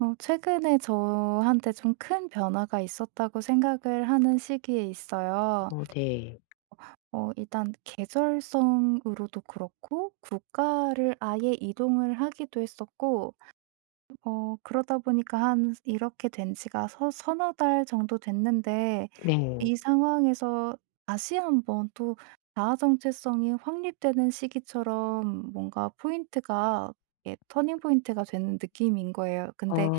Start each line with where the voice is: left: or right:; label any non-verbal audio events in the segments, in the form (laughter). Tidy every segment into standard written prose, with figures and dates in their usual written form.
right: 최근에 저한테 좀 큰 변화가 있었다고 생각을 하는 시기에 있어요.
left: 어. 네.
right: 일단 계절성으로도 그렇고 국가를 아예 이동을 하기도 했었고 그러다 보니까 한 이렇게 된 지가 서 서너 달 정도 됐는데
left: 네.
right: 이 상황에서 다시 한번 또 자아 정체성이 확립되는 시기처럼 뭔가 포인트가 예 터닝 포인트가 되는 느낌인 거예요.
left: 어.
right: 근데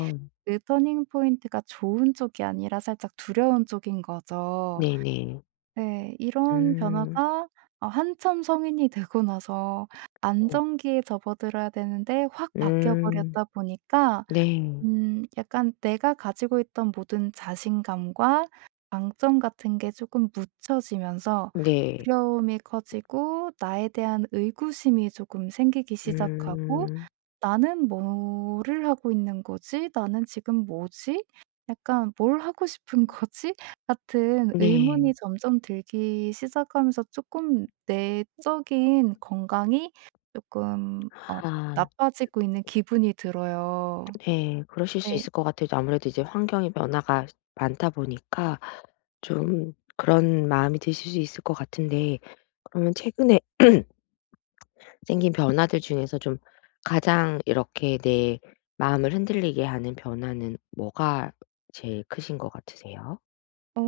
right: 그 터닝 포인트가 좋은 쪽이 아니라 살짝 두려운 쪽인 거죠.
left: 네네.
right: 네. 이런
left: 음.
right: 변화가 한참 성인이 되고 나서
left: 네.
right: 안정기에 접어들어야 되는데 확 바뀌어
left: 음.
right: 버렸다 보니까
left: 네.
right: 약간 내가 가지고 있던 모든 자신감과 강점 같은 게 조금 묻혀지면서
left: 네.
right: 두려움이 커지고 나에 대한 의구심이 조금 생기기 시작하고
left: 음.
right: '나는 뭐를 하고 있는 거지? 나는 지금 뭐지? 약간 뭘 하고 싶은 거지?' (laughs) 같은 의문이
left: 네.
right: 점점 들기 시작하면서 조금 내적인 건강이 조금
left: 아,
right: 나빠지고 있는 기분이 들어요.
left: 네. 그러실 수
right: 네.
left: 있을 것 같아요. 아무래도 이제 환경의 변화가 많다 보니까 좀 그런 마음이 드실 수 있을 것 같은데, 그러면 최근에 생긴 변화들 중에서 좀 가장 이렇게 내 마음을 흔들리게 하는 변화는 뭐가 제일 크신 것 같으세요?
right: 어.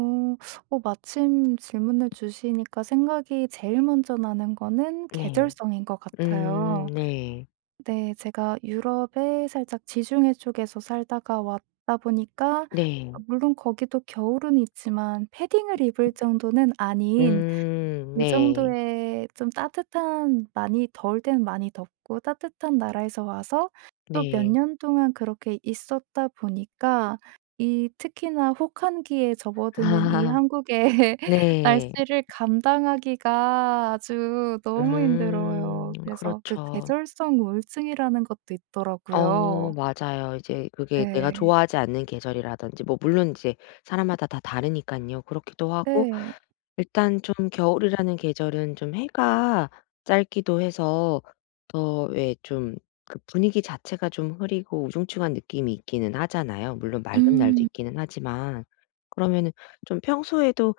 right: 마침 질문을 주시니까 생각이 제일 먼저 나는 거는
left: 네.
right: 계절성인 것
left: 음,
right: 같아요.
left: 네.
right: 네. 제가 유럽의 살짝 지중해 쪽에서 살다가 왔다 보니까 아
left: 네.
right: 물론 거기도 겨울은 있지만 패딩을 입을 정도는 아닌
left: 음,
right: 그
left: 네.
right: 정도의 좀 따뜻한 많이 더울 때는 많이 덥고 따뜻한 나라에서 와서 또 몇
left: 네.
right: 년 동안 그렇게 있었다 보니까 이 특히나 혹한기에
left: 아,
right: 접어드는 이
left: (laughs)
right: 한국의 (laughs)
left: 네.
right: 날씨를 감당하기가 아주 너무
left: 음.
right: 힘들어요. 그래서 그
left: 그렇죠.
right: 계절성 우울증이라는 것도 있더라고요.
left: 어, 맞아요. 이제 그게 내가
right: 네.
left: 좋아하지 않는 계절이라든지, 뭐 물론 이제 사람마다 다 다르니깐요. 그렇기도 하고
right: 네.
left: 일단 좀 겨울이라는 계절은 좀 해가 짧기도 해서 더왜좀그 분위기 자체가 좀 흐리고 우중충한 느낌이 있기는 하잖아요. 물론 맑은 날도
right: 음.
left: 있기는 하지만. 그러면은 좀 평소에도,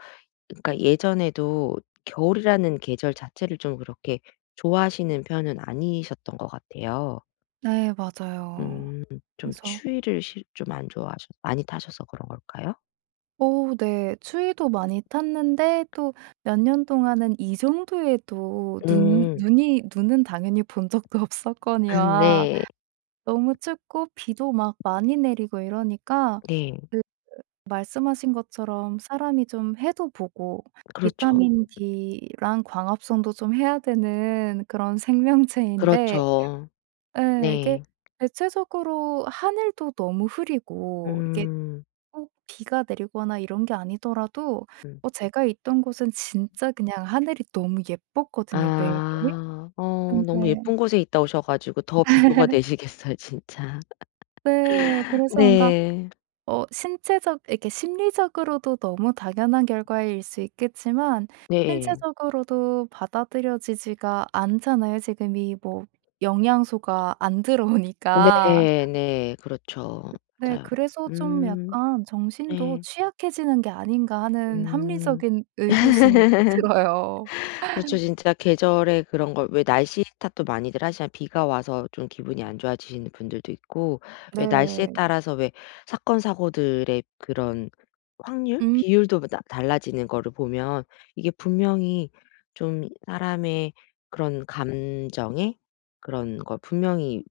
left: 그러니까 예전에도 겨울이라는 계절 자체를 좀 그렇게 좋아하시는 편은 아니셨던 것 같아요.
right: 네 맞아요.
left: 음. 좀
right: 그래서
left: 추위를 좀 안 좋아하셔 많이 타셔서 그런 걸까요?
right: 오, 네. 추위도 많이 탔는데 또 몇 년 동안은 이 정도에도 눈
left: 음.
right: 눈이 눈은 당연히 본 적도
left: (laughs)
right: 없었거니와
left: 네.
right: 너무 춥고 비도 막 많이 내리고 이러니까
left: 네.
right: 그 말씀하신 것처럼 사람이 좀 해도 보고
left: 그렇죠.
right: 비타민 D랑 광합성도 좀 해야 되는 그런 생명체인데
left: 그렇죠.
right: 예 이게
left: 네.
right: 대체적으로 하늘도 너무 흐리고 이게
left: 음.
right: 꼭 비가 내리거나 이런 게 아니더라도
left: 음.
right: 제가 있던 곳은 진짜 그냥 하늘이 너무 예뻤거든요 매일매일.
left: 아. 너무
right: 근데
left: 예쁜 곳에 있다 오셔 가지고 더 비교가 되시겠어요 진짜.
right: 네
left: (laughs)
right: 그래서 뭔가
left: 네.
right: 신체적 이렇게 심리적으로도 너무 당연한 결과일 수 있겠지만
left: 네.
right: 신체적으로도 받아들여지지가 않잖아요 지금이 뭐 영양소가 안 들어오니까.
left: 네, 네. 그렇죠.
right: 네
left: 맞아요.
right: 그래서 좀
left: 음.
right: 약간 '정신도
left: 네.
right: 취약해지는 게 아닌가.' 하는
left: 음.
right: 합리적인 의구심이 좀 들어요.
left: 그렇죠. 진짜 계절의 그런 걸 왜 날씨 탓도 많이들 하시잖아요. 비가 와서 좀 기분이 안 좋아지시는 분들도 있고, 왜 날씨에
right: 네.
left: 따라서 왜 사건 사고들의 그런 확률,
right: 음.
left: 비율도 다 달라지는 거를 보면 이게 분명히 좀 사람의 그런 감정에 그런 걸 분명히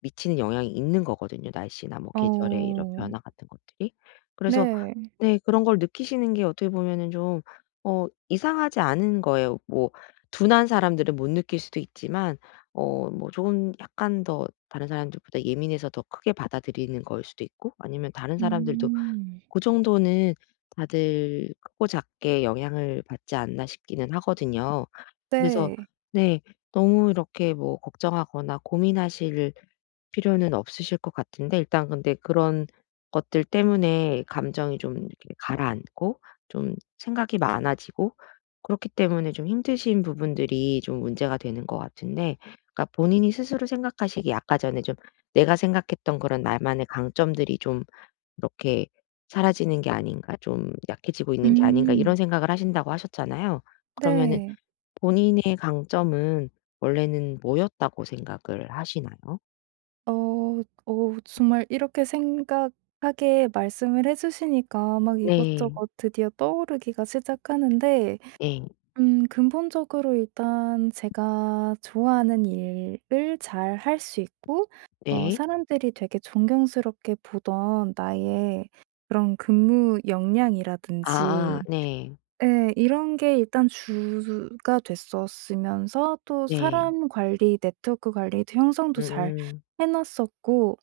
left: 미치는 영향이 있는 거거든요, 날씨나 뭐 계절의 이런
right: 어.
left: 변화 같은 것들이. 그래서
right: 네.
left: 네. 그런 걸 느끼시는 게 어떻게 보면은 좀 이상하지 않은 거예요. 뭐 둔한 사람들은 못 느낄 수도 있지만, 뭐 조금 약간 더 다른 사람들보다 예민해서 더 크게 받아들이는 거일 수도 있고, 아니면 다른 사람들도
right: 음.
left: 그 정도는 다들 크고 작게 영향을 받지 않나 싶기는 하거든요. 그래서
right: 네.
left: 네. 너무 이렇게 뭐 걱정하거나 고민하실 필요는 없으실 것 같은데, 일단 근데 그런 것들 때문에 감정이 좀 이렇게 가라앉고 좀 생각이 많아지고 그렇기 때문에 좀 힘드신 부분들이 좀 문제가 되는 것 같은데, 그러니까 본인이 스스로 생각하시기 아까 전에 좀 내가 생각했던 그런 나만의 강점들이 좀 이렇게 '사라지는 게 아닌가. 좀 약해지고 있는 게 아닌가.'
right: 음.
left: 이런 생각을 하신다고 하셨잖아요. 그러면은
right: 네.
left: 본인의 강점은 원래는 뭐였다고 생각을 하시나요?
right: 정말 이렇게 생각하게 말씀을 해 주시니까 막
left: 네.
right: 이것저것 드디어 떠오르기가 시작하는데
left: 네.
right: 근본적으로 일단 제가 좋아하는 일을 잘 할 수 있고
left: 네.
right: 사람들이 되게 존경스럽게 보던 나의 그런 근무 역량이라든지
left: 아, 네.
right: 예. 이런 게 일단 주가 됐었으면서 또
left: 네.
right: 사람 관리, 네트워크 관리도 형성도 잘
left: 음음.
right: 해 놨었고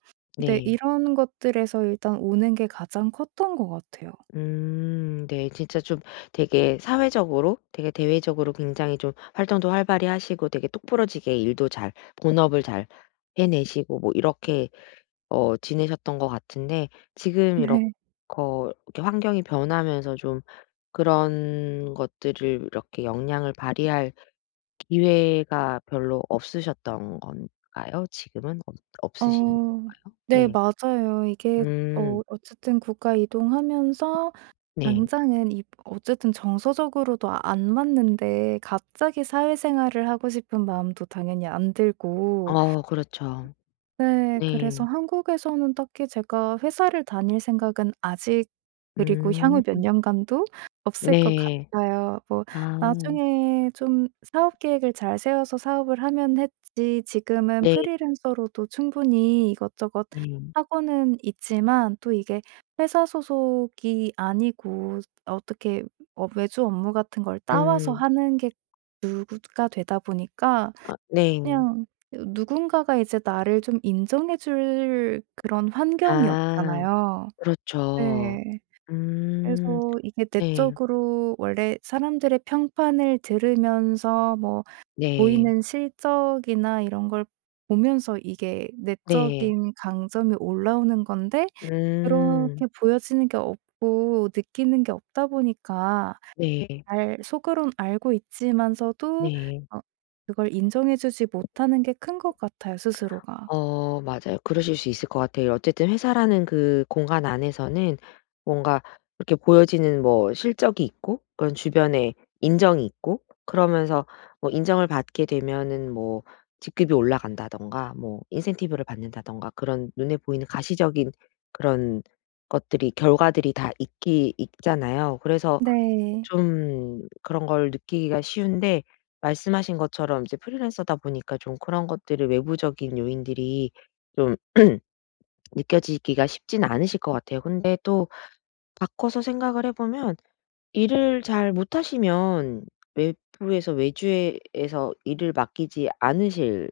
right: 네
left: 네.
right: 이런 것들에서 일단 오는 게 가장 컸던 것 같아요.
left: 음, 네. 진짜 좀 되게 사회적으로, 되게 대외적으로 굉장히 좀 활동도 활발히 하시고, 되게 똑부러지게 일도 잘, 본업을 잘 해내시고 뭐 이렇게 어 지내셨던 것 같은데, 지금
right: 네.
left: 이렇게 환경이 변하면서 좀 그런 것들을 이렇게 영향을 발휘할 기회가 별로 없으셨던 건가요? 지금은 없 없으신
right: 어
left: 건가.
right: 네
left: 네.
right: 맞아요. 이게
left: 음.
right: 어쨌든 국가 이동하면서
left: 네.
right: 당장은 이 어쨌든 정서적으로도 안 맞는데 갑자기 사회생활을 하고 싶은 마음도 당연히 안 들고
left: 어, 그렇죠.
right: 네. 그래서
left: 네.
right: 한국에서는 딱히 제가 회사를 다닐 생각은 아직 그리고 향후
left: 음.
right: 몇 년간도 없을 것
left: 네.
right: 같아요. 뭐
left: 아.
right: 나중에 좀 사업 계획을 잘 세워서 사업을 하면 했지 지금은
left: 네.
right: 프리랜서로도 충분히 이것저것
left: 네.
right: 하고는 있지만 또 이게 회사 소속이 아니고 어떻게 외주 업무 같은 걸 따와서
left: 음.
right: 하는 게 주가 되다 보니까
left: 아, 네.
right: 그냥 누군가가 이제 나를 좀 인정해 줄 그런 환경이
left: 아.
right: 없잖아요.
left: 그렇죠.
right: 네.
left: 음.
right: 그래서 이게
left: 네.
right: 내적으로 원래 사람들의 평판을 들으면서 뭐
left: 네.
right: 보이는 실적이나 이런 걸 보면서 이게
left: 네.
right: 내적인 강점이 올라오는 건데
left: 음.
right: 그렇게 보여지는 게 없고 느끼는 게 없다 보니까
left: 네.
right: 알 속으론 알고 있지만서도
left: 네.
right: 어 그걸 인정해 주지 못하는 게 큰 것 같아요 스스로가.
left: 어, 맞아요. 그러실 수 있을 것 같아요. 어쨌든 회사라는 그 공간 안에서는 뭔가 이렇게 보여지는 뭐 실적이 있고 그런 주변에 인정이 있고, 그러면서 뭐 인정을 받게 되면은 뭐 직급이 올라간다든가 뭐 인센티브를 받는다든가 그런 눈에 보이는 가시적인 그런 것들이, 결과들이 다 있기, 있잖아요. 그래서
right: 네.
left: 좀 그런 걸 느끼기가 쉬운데, 말씀하신 것처럼 이제 프리랜서다 보니까 좀 그런 것들을 외부적인 요인들이 좀 (clears throat) 느껴지기가 쉽진 않으실 것 같아요. 근데 또 바꿔서 생각을 해 보면 일을 잘 못하시면 외부에서 외주에에서 일을 맡기지 않으실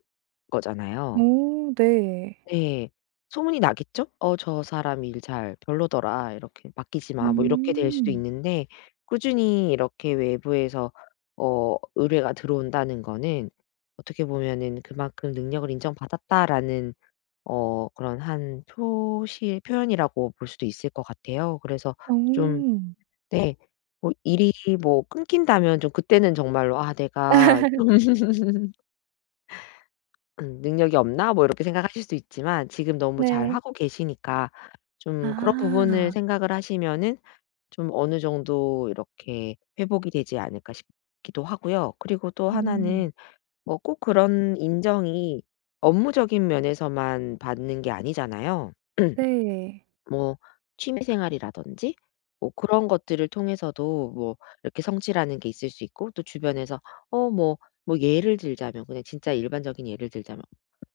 left: 거잖아요.
right: 오 네.
left: 네. 소문이 나겠죠? '어, 저 사람 일 잘 별로더라. 이렇게 맡기지 마.' 뭐 이렇게 될 수도
right: 음.
left: 있는데, 꾸준히 이렇게 외부에서 어 의뢰가 들어온다는 거는 어떻게 보면은 '그만큼 능력을 인정받았다.'라는 어 그런 한 표시, 표현이라고 볼 수도 있을 것 같아요. 그래서
right: 오.
left: 좀 네. 뭐 일이 뭐 끊긴다면 좀 그때는 정말로 '아, 내가 좀'
right: (laughs)
left: '능력이 없나?' 뭐 이렇게 생각하실 수 있지만, 지금 너무, 네,
right: 네.
left: 잘하고 계시니까 좀 그런
right: 아.
left: 부분을 생각을 하시면은 좀 어느 정도 이렇게 회복이 되지 않을까 싶기도 하고요. 그리고 또
right: 음.
left: 하나는 뭐 꼭 그런 인정이 업무적인 면에서만 받는 게 아니잖아요. (clears throat)
right: 네.
left: 뭐 취미 생활이라든지 뭐 그런 것들을 통해서도 뭐 이렇게 성취라는 게 있을 수 있고, 또 주변에서 어 뭐 뭐 예를 들자면, 그냥 진짜 일반적인 예를 들자면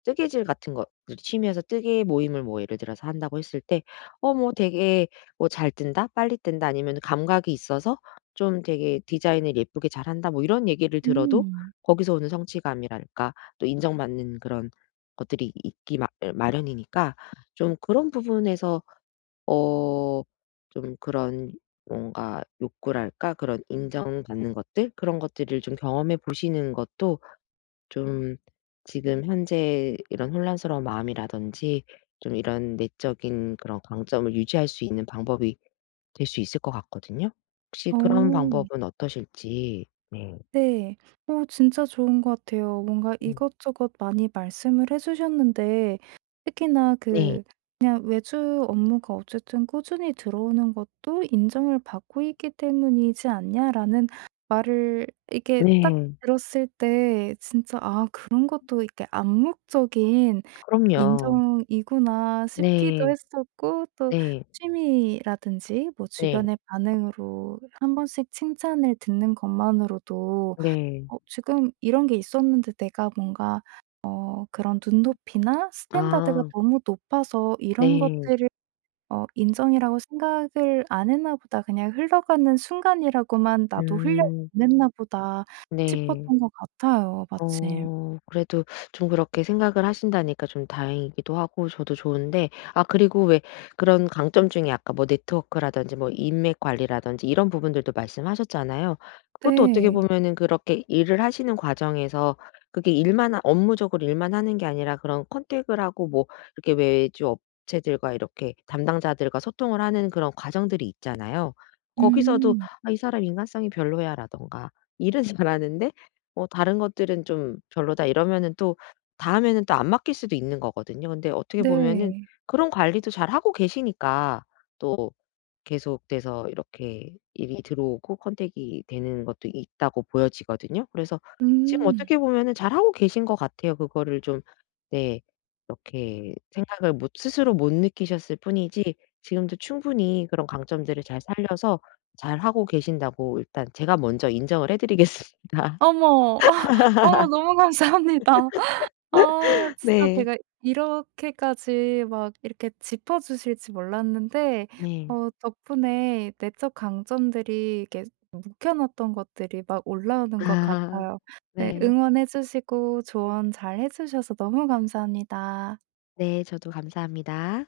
left: 뜨개질 같은 거, 그 취미여서 뜨개 모임을 뭐 예를 들어서 한다고 했을 때 어 뭐 되게 뭐 '잘 뜬다. 빨리 뜬다.' 아니면 "감각이 있어서 좀 되게 디자인을 예쁘게 잘한다." 뭐 이런 얘기를 들어도
right: 음.
left: 거기서 오는 성취감이랄까, 또 인정받는 그런 것들이 있기 마 예 마련이니까, 좀 그런 부분에서 어 좀 그런 뭔가 욕구랄까 그런 인정받는 것들, 그런 것들을 좀 경험해 보시는 것도 좀 지금 현재 이런 혼란스러운 마음이라든지 좀 이런 내적인 그런 강점을 유지할 수 있는 방법이 될 수 있을 것 같거든요. 혹시 그런
right: 오
left: 방법은 어떠실지. 네.
right: 네. 진짜 좋은 것 같아요. 뭔가
left: 네.
right: 이것저것 많이 말씀을 해 주셨는데 특히나
left: 네.
right: 그 그냥 외주 업무가 어쨌든 꾸준히 들어오는 것도 "인정을 받고 있기 때문이지 않냐?"라는 말을 이게 딱
left: 네.
right: 들었을 때 진짜 '아 그런 것도 이렇게 암묵적인
left: 그럼요.
right: 인정이구나.' 싶기도
left: 네.
right: 했었고 또
left: 네.
right: 취미라든지 뭐
left: 네.
right: 주변의 반응으로 한 번씩 칭찬을 듣는 것만으로도
left: 네.
right: 지금 이런 게 있었는데 내가 뭔가 그런 눈높이나 스탠다드가
left: 아.
right: 너무 높아서 이런
left: 네.
right: 것들을 인정이라고 생각을 안 했나 보다. 그냥 흘러가는 순간이라고만 나도 흘려
left: 음.
right: 보냈나 보다
left: 네.
right: 싶었던 것 같아요 마침.
left: 그래도 좀 그렇게 생각을 하신다니까 좀 다행이기도 하고 저도 좋은데, 아 그리고 왜 그런 강점 중에 아까 뭐 네트워크라든지 뭐 인맥 관리라든지 이런 부분들도 말씀하셨잖아요. 그것도 어떻게
right: 네.
left: 보면은 그렇게 일을 하시는 과정에서, 그게 일만 하 업무적으로 일만 하는 게 아니라 그런 컨택을 하고 뭐 이렇게 외주 업체들과 이렇게 담당자들과 소통을 하는 그런 과정들이 있잖아요. 거기서도
right: 음.
left: '아, 이 사람 인간성이 별로야.'라든가 '일은 잘하는데 다른 것들은 좀 별로다.' 이러면은 또 다음에는 또 안 맡길 수도 있는 거거든요. 근데 어떻게 보면은
right: 네.
left: 그런 관리도 잘하고 계시니까 또 계속돼서 이렇게 일이 들어오고 컨택이 되는 것도 있다고 보여지거든요. 그래서 지금
right: 음.
left: 어떻게 보면은 잘하고 계신 것 같아요. 그거를 좀, 네, 이렇게 생각을 못, 스스로 못 느끼셨을 뿐이지 지금도 충분히 그런 강점들을 잘 살려서 잘하고 계신다고 일단 제가 먼저 인정을 해 드리겠습니다.
right: 어머. (laughs) 어머 너무 감사합니다. 아 진짜
left: 네.
right: 제가 이렇게까지 막 이렇게 짚어 주실지 몰랐는데
left: 네.
right: 덕분에 내적 강점들이 이렇게 묵혀 놨던 것들이 막 올라오는 것
left: 아.
right: 같아요. 네.
left: 네.
right: 응원해 주시고 조언 잘해 주셔서 너무 감사합니다.
left: 네. 저도 감사합니다.